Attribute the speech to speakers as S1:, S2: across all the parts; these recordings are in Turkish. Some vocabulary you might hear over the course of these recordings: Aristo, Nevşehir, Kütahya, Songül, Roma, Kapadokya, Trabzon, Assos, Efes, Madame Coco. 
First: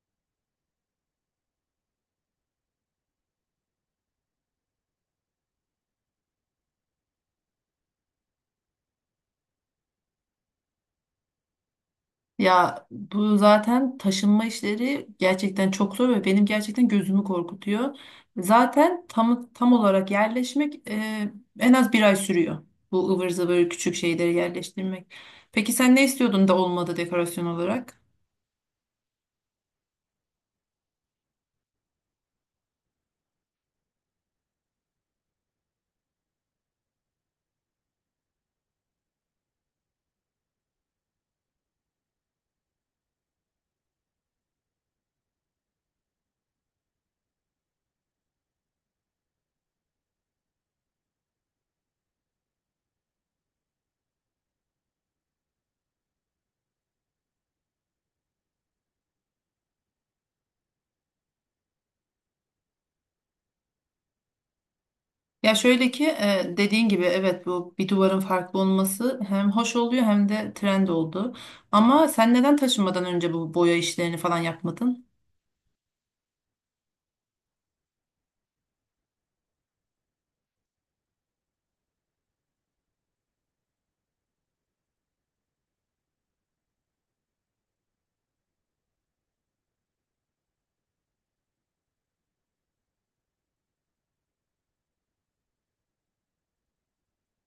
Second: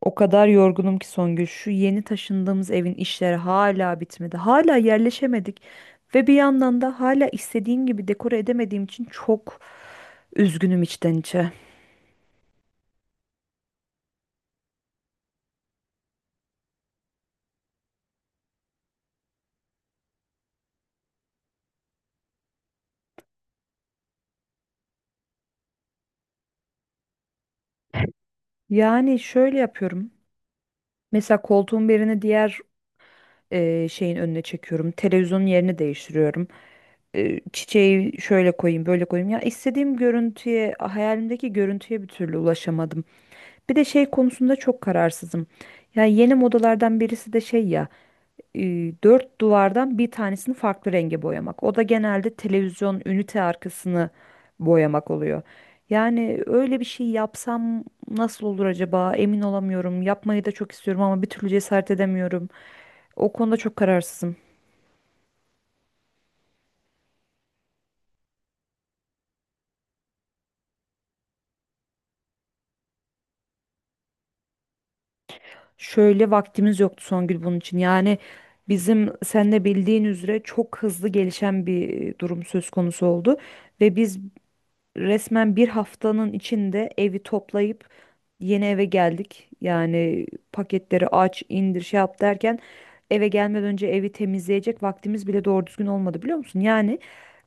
S1: O kadar yorgunum ki Songül. Şu yeni taşındığımız evin işleri hala bitmedi. Hala yerleşemedik. Ve bir yandan da hala istediğim gibi dekore edemediğim için çok üzgünüm içten içe.
S2: Ya bu zaten taşınma işleri gerçekten çok zor ve benim gerçekten gözümü korkutuyor. Zaten tam olarak yerleşmek en az bir ay sürüyor. Bu ıvır zıvır küçük şeyleri yerleştirmek. Peki sen ne istiyordun da olmadı dekorasyon olarak?
S1: Yani şöyle yapıyorum. Mesela koltuğun birini diğer şeyin önüne çekiyorum. Televizyonun yerini değiştiriyorum. Çiçeği şöyle koyayım, böyle koyayım. Ya istediğim görüntüye, hayalimdeki görüntüye bir türlü ulaşamadım. Bir de şey konusunda çok kararsızım. Ya yeni modalardan birisi de şey ya. e, Dört duvardan bir tanesini farklı renge boyamak. O da genelde televizyon ünite arkasını boyamak oluyor. Yani öyle bir şey yapsam nasıl olur acaba? Emin olamıyorum. Yapmayı da çok istiyorum ama bir türlü cesaret edemiyorum. O konuda çok kararsızım.
S2: Ya şöyle ki dediğin gibi evet, bu bir duvarın farklı olması hem hoş oluyor hem de trend oldu. Ama sen neden taşınmadan önce bu boya işlerini falan yapmadın?
S1: Şöyle vaktimiz yoktu Songül bunun için. Yani bizim sen de bildiğin üzere çok hızlı gelişen bir durum söz konusu oldu ve biz resmen bir haftanın içinde evi toplayıp yeni eve geldik. Yani paketleri aç, indir, şey yap derken eve gelmeden önce evi temizleyecek vaktimiz bile doğru düzgün olmadı biliyor musun? Yani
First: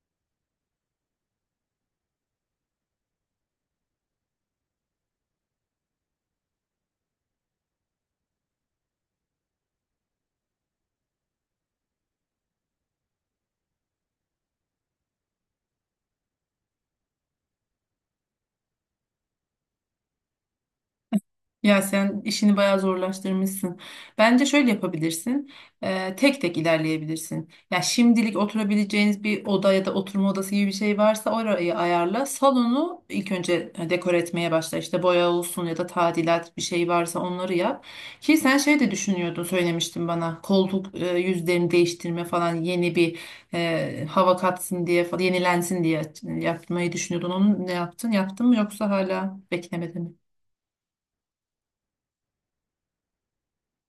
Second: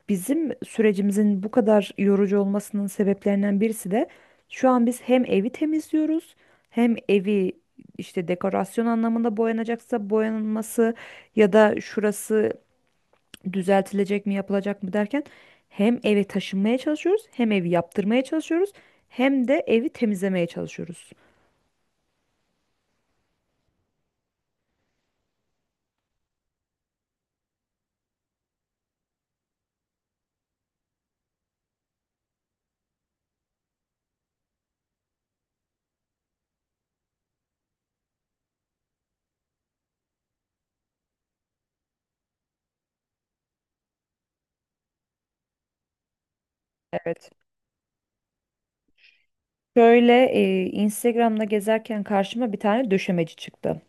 S1: bizim sürecimizin bu kadar yorucu olmasının sebeplerinden birisi de şu an biz hem evi temizliyoruz hem evi işte dekorasyon anlamında boyanacaksa boyanılması ya da şurası düzeltilecek mi yapılacak mı derken hem eve taşınmaya çalışıyoruz hem evi yaptırmaya çalışıyoruz hem de evi temizlemeye çalışıyoruz.
S2: Ya sen işini bayağı zorlaştırmışsın. Bence şöyle yapabilirsin. Tek tek ilerleyebilirsin. Ya şimdilik oturabileceğiniz bir oda ya da oturma odası gibi bir şey varsa orayı ayarla. Salonu ilk önce dekor etmeye başla. İşte boya olsun ya da tadilat bir şey varsa onları yap. Ki sen şey de düşünüyordun, söylemiştin bana. Koltuk yüzlerini değiştirme falan, yeni bir hava katsın diye falan, yenilensin diye yapmayı düşünüyordun.
S1: Evet.
S2: Onu ne yaptın? Yaptın mı yoksa hala beklemedi mi?
S1: Şöyle Instagram'da gezerken karşıma bir tane döşemeci çıktı.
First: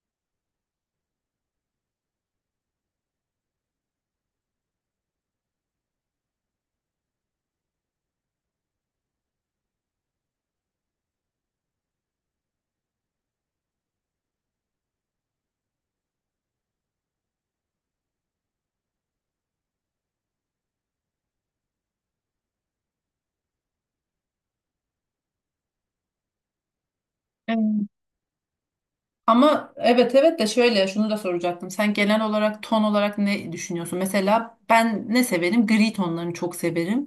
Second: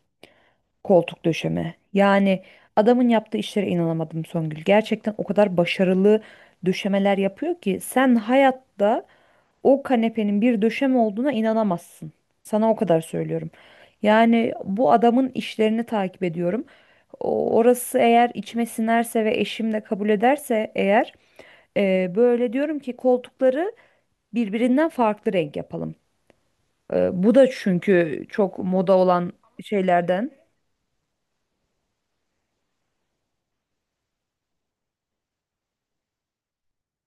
S1: Koltuk döşeme. Yani adamın yaptığı işlere inanamadım Songül. Gerçekten o kadar başarılı döşemeler yapıyor ki sen hayatta o kanepenin bir döşeme olduğuna inanamazsın. Sana o kadar söylüyorum. Yani bu adamın işlerini takip ediyorum. Orası eğer içime sinerse ve eşim de kabul ederse eğer böyle diyorum ki koltukları birbirinden farklı renk yapalım. Bu da
S2: Evet.
S1: çünkü çok moda olan
S2: Ama evet
S1: şeylerden.
S2: evet, de şöyle şunu da soracaktım. Sen genel olarak ton olarak ne düşünüyorsun? Mesela ben ne severim? Gri tonlarını çok severim.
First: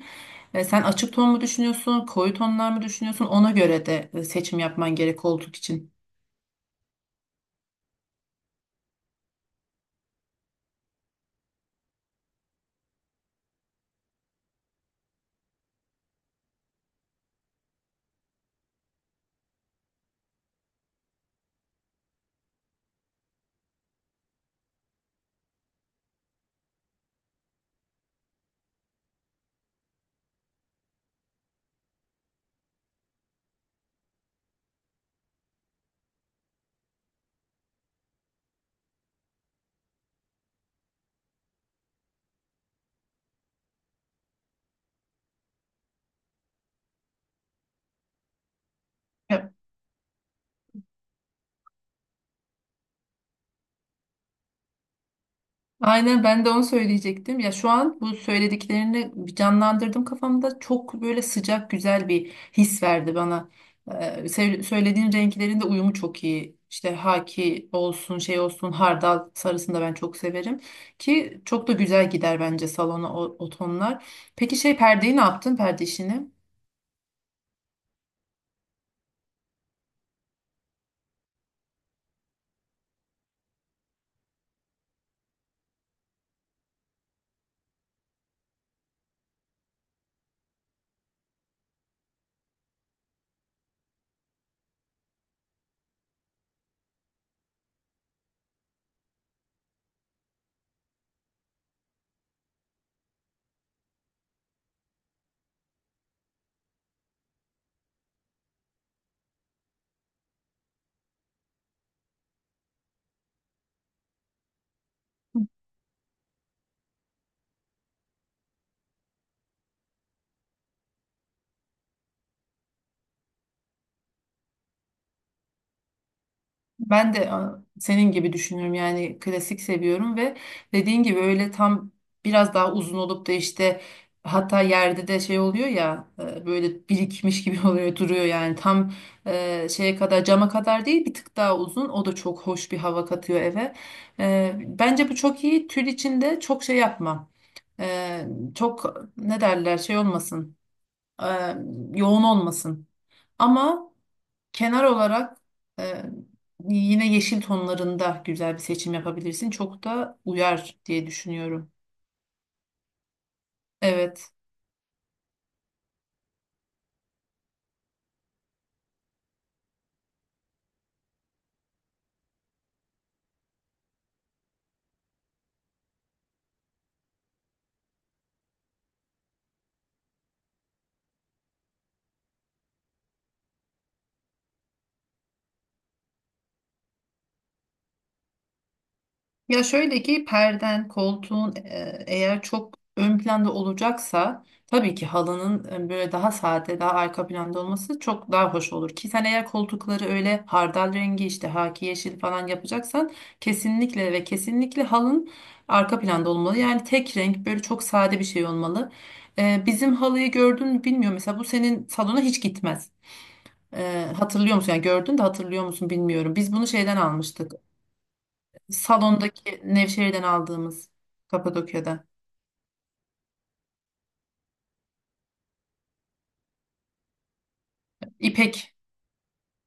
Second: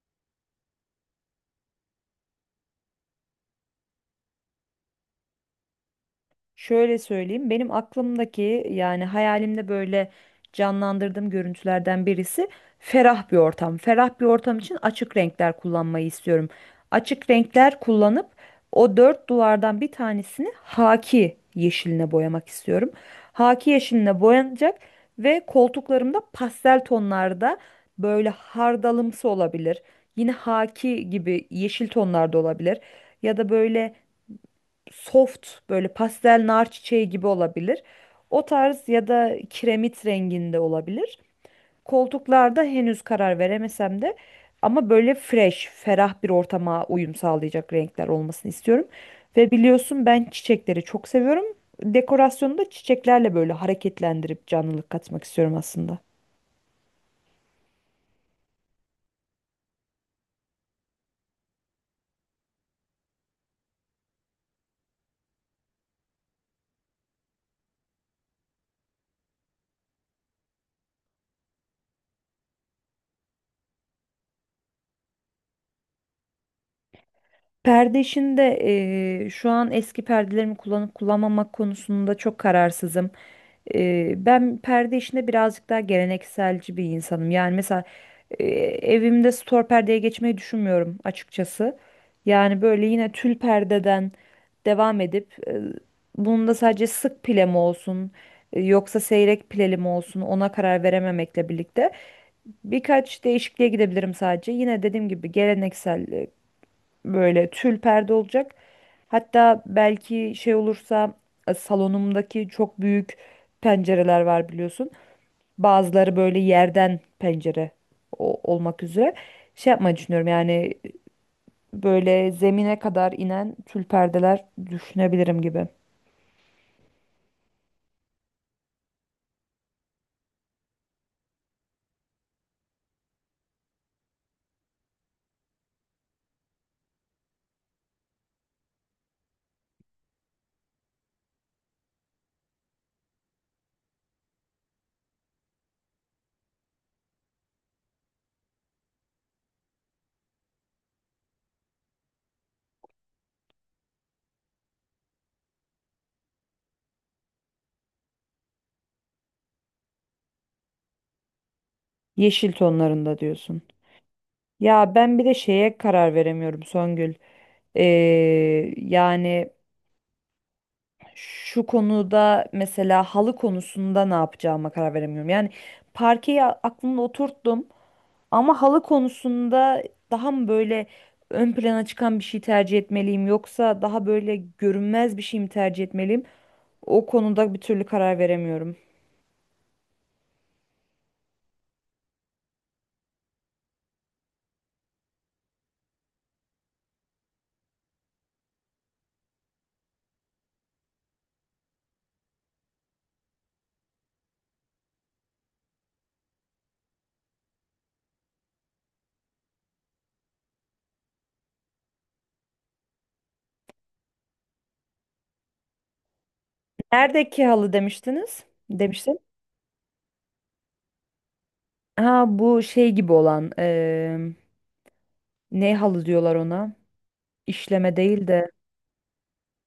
S2: E, sen açık ton mu düşünüyorsun? Koyu tonlar mı düşünüyorsun? Ona göre de seçim yapman gerek koltuk için.
S1: Şöyle söyleyeyim, benim aklımdaki yani hayalimde böyle canlandırdığım görüntülerden birisi ferah bir ortam. Ferah bir ortam için açık renkler kullanmayı istiyorum. Açık renkler kullanıp o dört duvardan bir tanesini haki yeşiline boyamak istiyorum. Haki yeşiline boyanacak ve koltuklarımda pastel tonlarda böyle hardalımsı olabilir. Yine haki gibi yeşil tonlarda olabilir. Ya da böyle soft böyle pastel nar çiçeği gibi olabilir. O tarz ya da kiremit renginde olabilir. Koltuklarda henüz karar veremesem de ama böyle fresh, ferah bir ortama uyum sağlayacak renkler olmasını istiyorum. Ve biliyorsun ben çiçekleri çok seviyorum. Dekorasyonu da çiçeklerle böyle hareketlendirip canlılık katmak istiyorum aslında.
S2: Aynen, ben de onu söyleyecektim. Ya şu an bu söylediklerini canlandırdım kafamda. Çok böyle sıcak güzel bir his verdi bana. Ee, söylediğin renklerin de uyumu çok iyi. İşte haki olsun, şey olsun, hardal sarısını da ben çok severim. Ki çok da güzel gider bence salona o tonlar. Peki şey, perdeyi ne yaptın, perde işini?
S1: Perde işinde şu an eski perdelerimi kullanıp kullanmamak konusunda çok kararsızım. Ben perde işinde birazcık daha gelenekselci bir insanım. Yani mesela eee, evimde stor perdeye geçmeyi düşünmüyorum açıkçası. Yani böyle yine tül perdeden devam edip bunun da sadece sık pile mi olsun yoksa seyrek pileli mi olsun ona karar verememekle birlikte birkaç değişikliğe gidebilirim sadece. Yine dediğim gibi geleneksel böyle tül perde olacak. Hatta belki şey olursa salonumdaki çok büyük pencereler var biliyorsun. Bazıları böyle yerden pencere olmak üzere. Şey yapmayı düşünüyorum yani böyle zemine kadar inen tül perdeler düşünebilirim gibi.
S2: Ben de senin gibi düşünüyorum, yani klasik seviyorum ve dediğin gibi öyle tam biraz daha uzun olup da, işte hatta yerde de şey oluyor ya, böyle birikmiş gibi oluyor duruyor, yani tam şeye kadar, cama kadar değil, bir tık daha uzun, o da çok hoş bir hava katıyor eve. E, bence bu çok iyi. Tül içinde çok şey yapma. E, Çok ne derler, şey olmasın. E, Yoğun olmasın ama... Kenar olarak e, yine yeşil tonlarında güzel bir seçim yapabilirsin. Çok da uyar diye düşünüyorum.
S1: Yeşil tonlarında diyorsun.
S2: Evet.
S1: Ya ben bir de şeye karar veremiyorum Songül. Ee, Yani şu konuda mesela halı konusunda ne yapacağıma karar veremiyorum. Yani parkeyi aklımda oturttum ama halı konusunda daha mı böyle ön plana çıkan bir şey tercih etmeliyim yoksa daha böyle görünmez bir şey mi tercih etmeliyim? O konuda bir türlü karar veremiyorum.
S2: Ya şöyle ki, perden, koltuğun eğer çok ön planda olacaksa, tabii ki halının böyle daha sade, daha arka planda olması çok daha hoş olur. Ki sen eğer koltukları öyle hardal rengi, işte haki yeşil falan yapacaksan, kesinlikle ve kesinlikle halın arka planda olmalı. Yani tek renk, böyle çok sade bir şey olmalı. E, bizim halıyı gördün mü bilmiyorum. Mesela bu senin salona hiç gitmez. E, hatırlıyor musun? Yani gördün de hatırlıyor musun bilmiyorum. Biz bunu şeyden
S1: Neredeki
S2: almıştık.
S1: halı demiştiniz? Demiştim.
S2: Salondaki, Nevşehir'den aldığımız, Kapadokya'da.
S1: Ha bu şey gibi olan ne halı diyorlar ona? İşleme değil de.
S2: İpek.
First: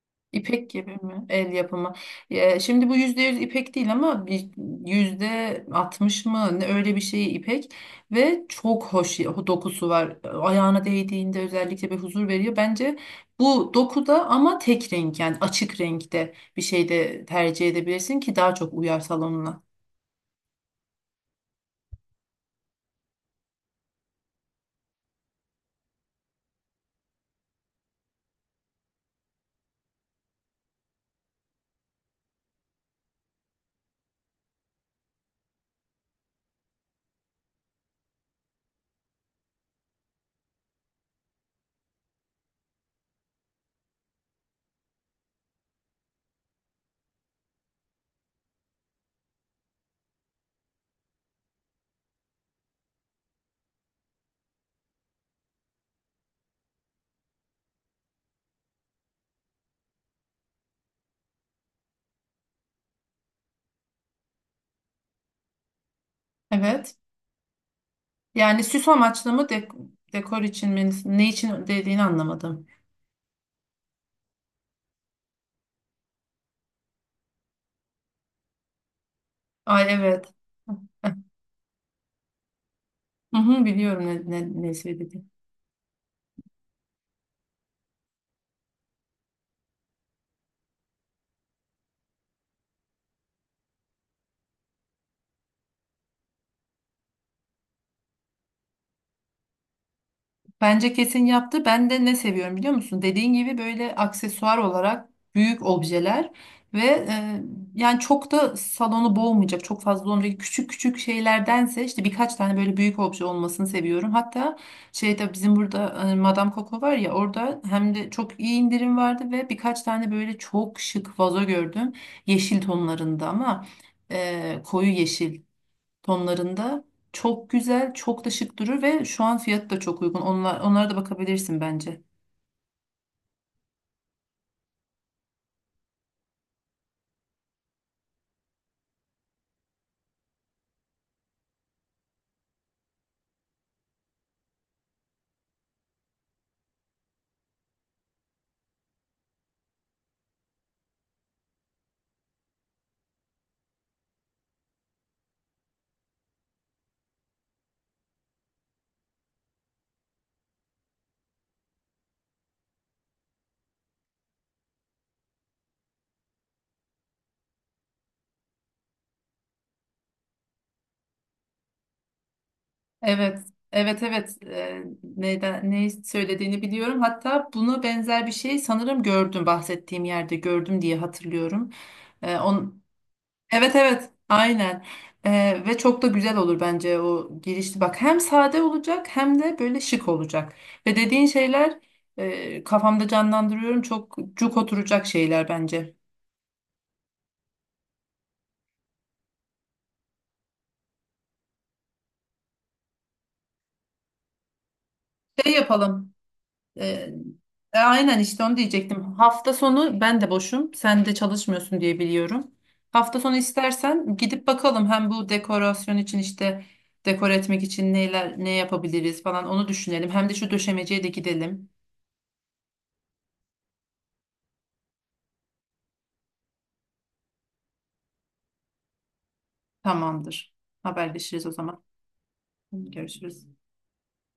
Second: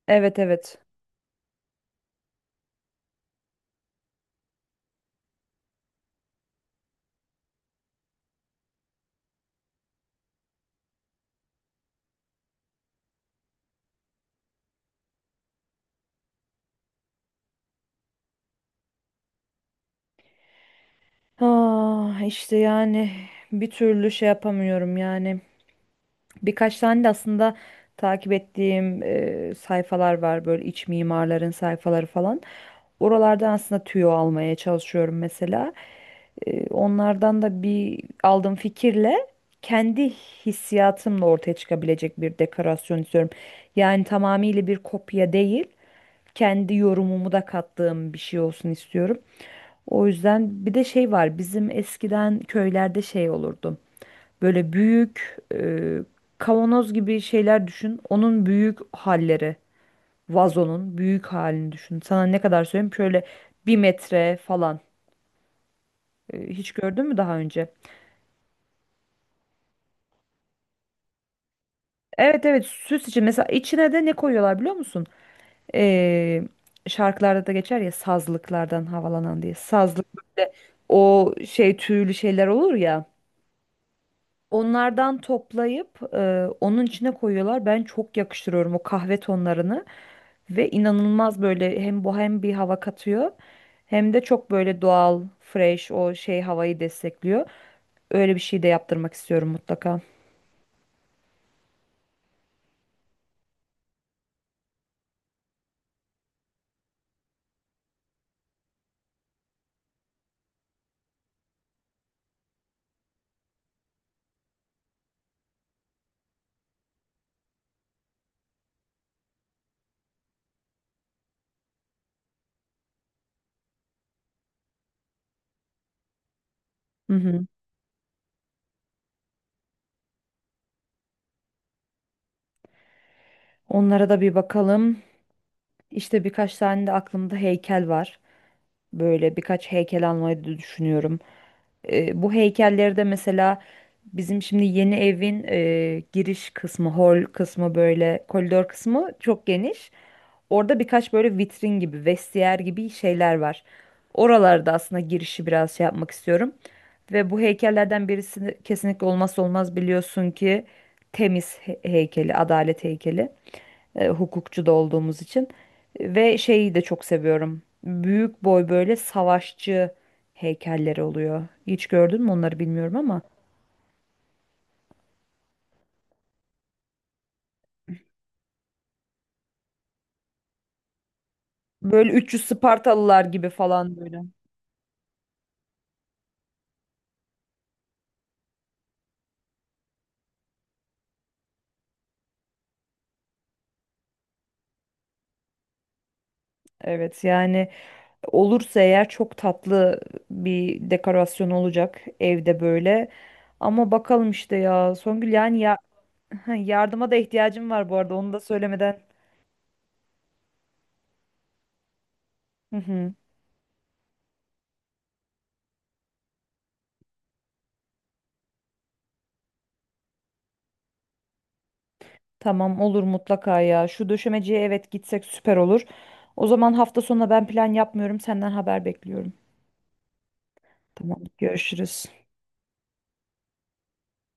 S1: Evet,
S2: İpek
S1: evet.
S2: gibi mi? El yapımı. Ya, şimdi bu %100 ipek değil ama bir %60 mı ne, öyle bir şey ipek, ve çok hoş dokusu var. Ayağına değdiğinde özellikle bir huzur veriyor. Bence bu dokuda, ama tek renk, yani açık renkte bir şey de tercih edebilirsin, ki daha çok uyar salonuna.
S1: Ah işte yani bir türlü şey yapamıyorum yani. Birkaç tane de aslında takip ettiğim sayfalar var böyle iç mimarların sayfaları falan. Oralardan aslında tüyo almaya çalışıyorum mesela. Onlardan da bir aldığım fikirle kendi hissiyatımla ortaya çıkabilecek bir dekorasyon istiyorum. Yani tamamıyla bir kopya değil, kendi yorumumu da kattığım bir şey olsun istiyorum. O yüzden bir de şey var bizim eskiden köylerde şey olurdu. Böyle büyük kavanoz gibi şeyler düşün. Onun büyük halleri, vazonun büyük halini düşün. Sana ne kadar söyleyeyim şöyle 1 metre falan. Hiç
S2: Evet.
S1: gördün mü daha önce?
S2: Yani süs amaçlı mı, dekor için mi, ne için dediğini
S1: Evet, evet,
S2: anlamadım.
S1: süs için mesela içine de ne koyuyorlar biliyor musun? Ee, Şarkılarda da geçer ya sazlıklardan havalanan diye.
S2: Ay
S1: Sazlık
S2: evet.
S1: böyle o şey tüylü şeyler olur ya.
S2: Hı hı, biliyorum ne
S1: Onlardan
S2: söyledi.
S1: toplayıp onun içine koyuyorlar. Ben çok yakıştırıyorum o kahve tonlarını ve inanılmaz böyle hem bohem bir hava katıyor hem de çok böyle doğal, fresh o şey havayı destekliyor. Öyle bir şey de yaptırmak istiyorum mutlaka.
S2: Bence kesin yaptı. Ben de ne seviyorum biliyor musun? Dediğin gibi böyle aksesuar olarak büyük objeler ve yani çok da salonu boğmayacak, çok fazla olmayacak küçük küçük şeylerdense, işte birkaç tane böyle büyük obje olmasını seviyorum. Hatta şeyde, bizim burada Madame Coco var ya, orada hem de çok iyi indirim vardı ve birkaç tane böyle çok şık vazo gördüm. Yeşil tonlarında, ama koyu yeşil tonlarında.
S1: Hı hı.
S2: Çok güzel, çok da şık durur ve şu an fiyatı da çok uygun. Onlara da bakabilirsin bence.
S1: Onlara da bir bakalım. İşte birkaç tane de aklımda heykel var. Böyle birkaç heykel almayı da düşünüyorum. Bu heykelleri de mesela bizim şimdi yeni evin giriş kısmı, hol kısmı böyle koridor kısmı çok geniş. Orada birkaç böyle vitrin gibi, vestiyer gibi şeyler var. Oralarda aslında girişi biraz şey yapmak istiyorum. Ve bu heykellerden birisi kesinlikle olmazsa olmaz biliyorsun ki temiz heykeli, adalet heykeli. Hukukçu da olduğumuz için. Ve şeyi de çok seviyorum. Büyük boy böyle savaşçı heykelleri oluyor. Hiç gördün mü onları bilmiyorum ama.
S2: Evet, evet, evet. Neyden, ne söylediğini biliyorum. Hatta buna benzer bir şey sanırım gördüm, bahsettiğim yerde gördüm diye hatırlıyorum.
S1: Böyle
S2: Ee,
S1: 300
S2: on,
S1: Spartalılar gibi
S2: evet,
S1: falan
S2: evet,
S1: böyle.
S2: aynen. Ve çok da güzel olur bence o girişli. Bak, hem sade olacak hem de böyle şık olacak. Ve dediğin şeyler kafamda canlandırıyorum. Çok cuk oturacak şeyler bence.
S1: Evet yani olursa eğer çok tatlı bir dekorasyon olacak evde böyle. Ama bakalım işte ya Songül
S2: Şey
S1: yani ya,
S2: yapalım. E,
S1: yardıma da ihtiyacım var bu arada
S2: aynen,
S1: onu da
S2: işte onu
S1: söylemeden.
S2: diyecektim. Hafta sonu ben de boşum. Sen de çalışmıyorsun diye biliyorum. Hafta sonu istersen gidip bakalım, hem bu dekorasyon için, işte dekor etmek için neler, ne yapabiliriz falan, onu düşünelim. Hem de şu döşemeciye de gidelim.
S1: Tamam, olur mutlaka ya. Şu döşemeciye, evet, gitsek süper olur. O zaman hafta sonuna ben plan yapmıyorum. Senden haber bekliyorum.
S2: Tamamdır.
S1: Tamam,
S2: Haberleşiriz o zaman.
S1: görüşürüz.
S2: Görüşürüz.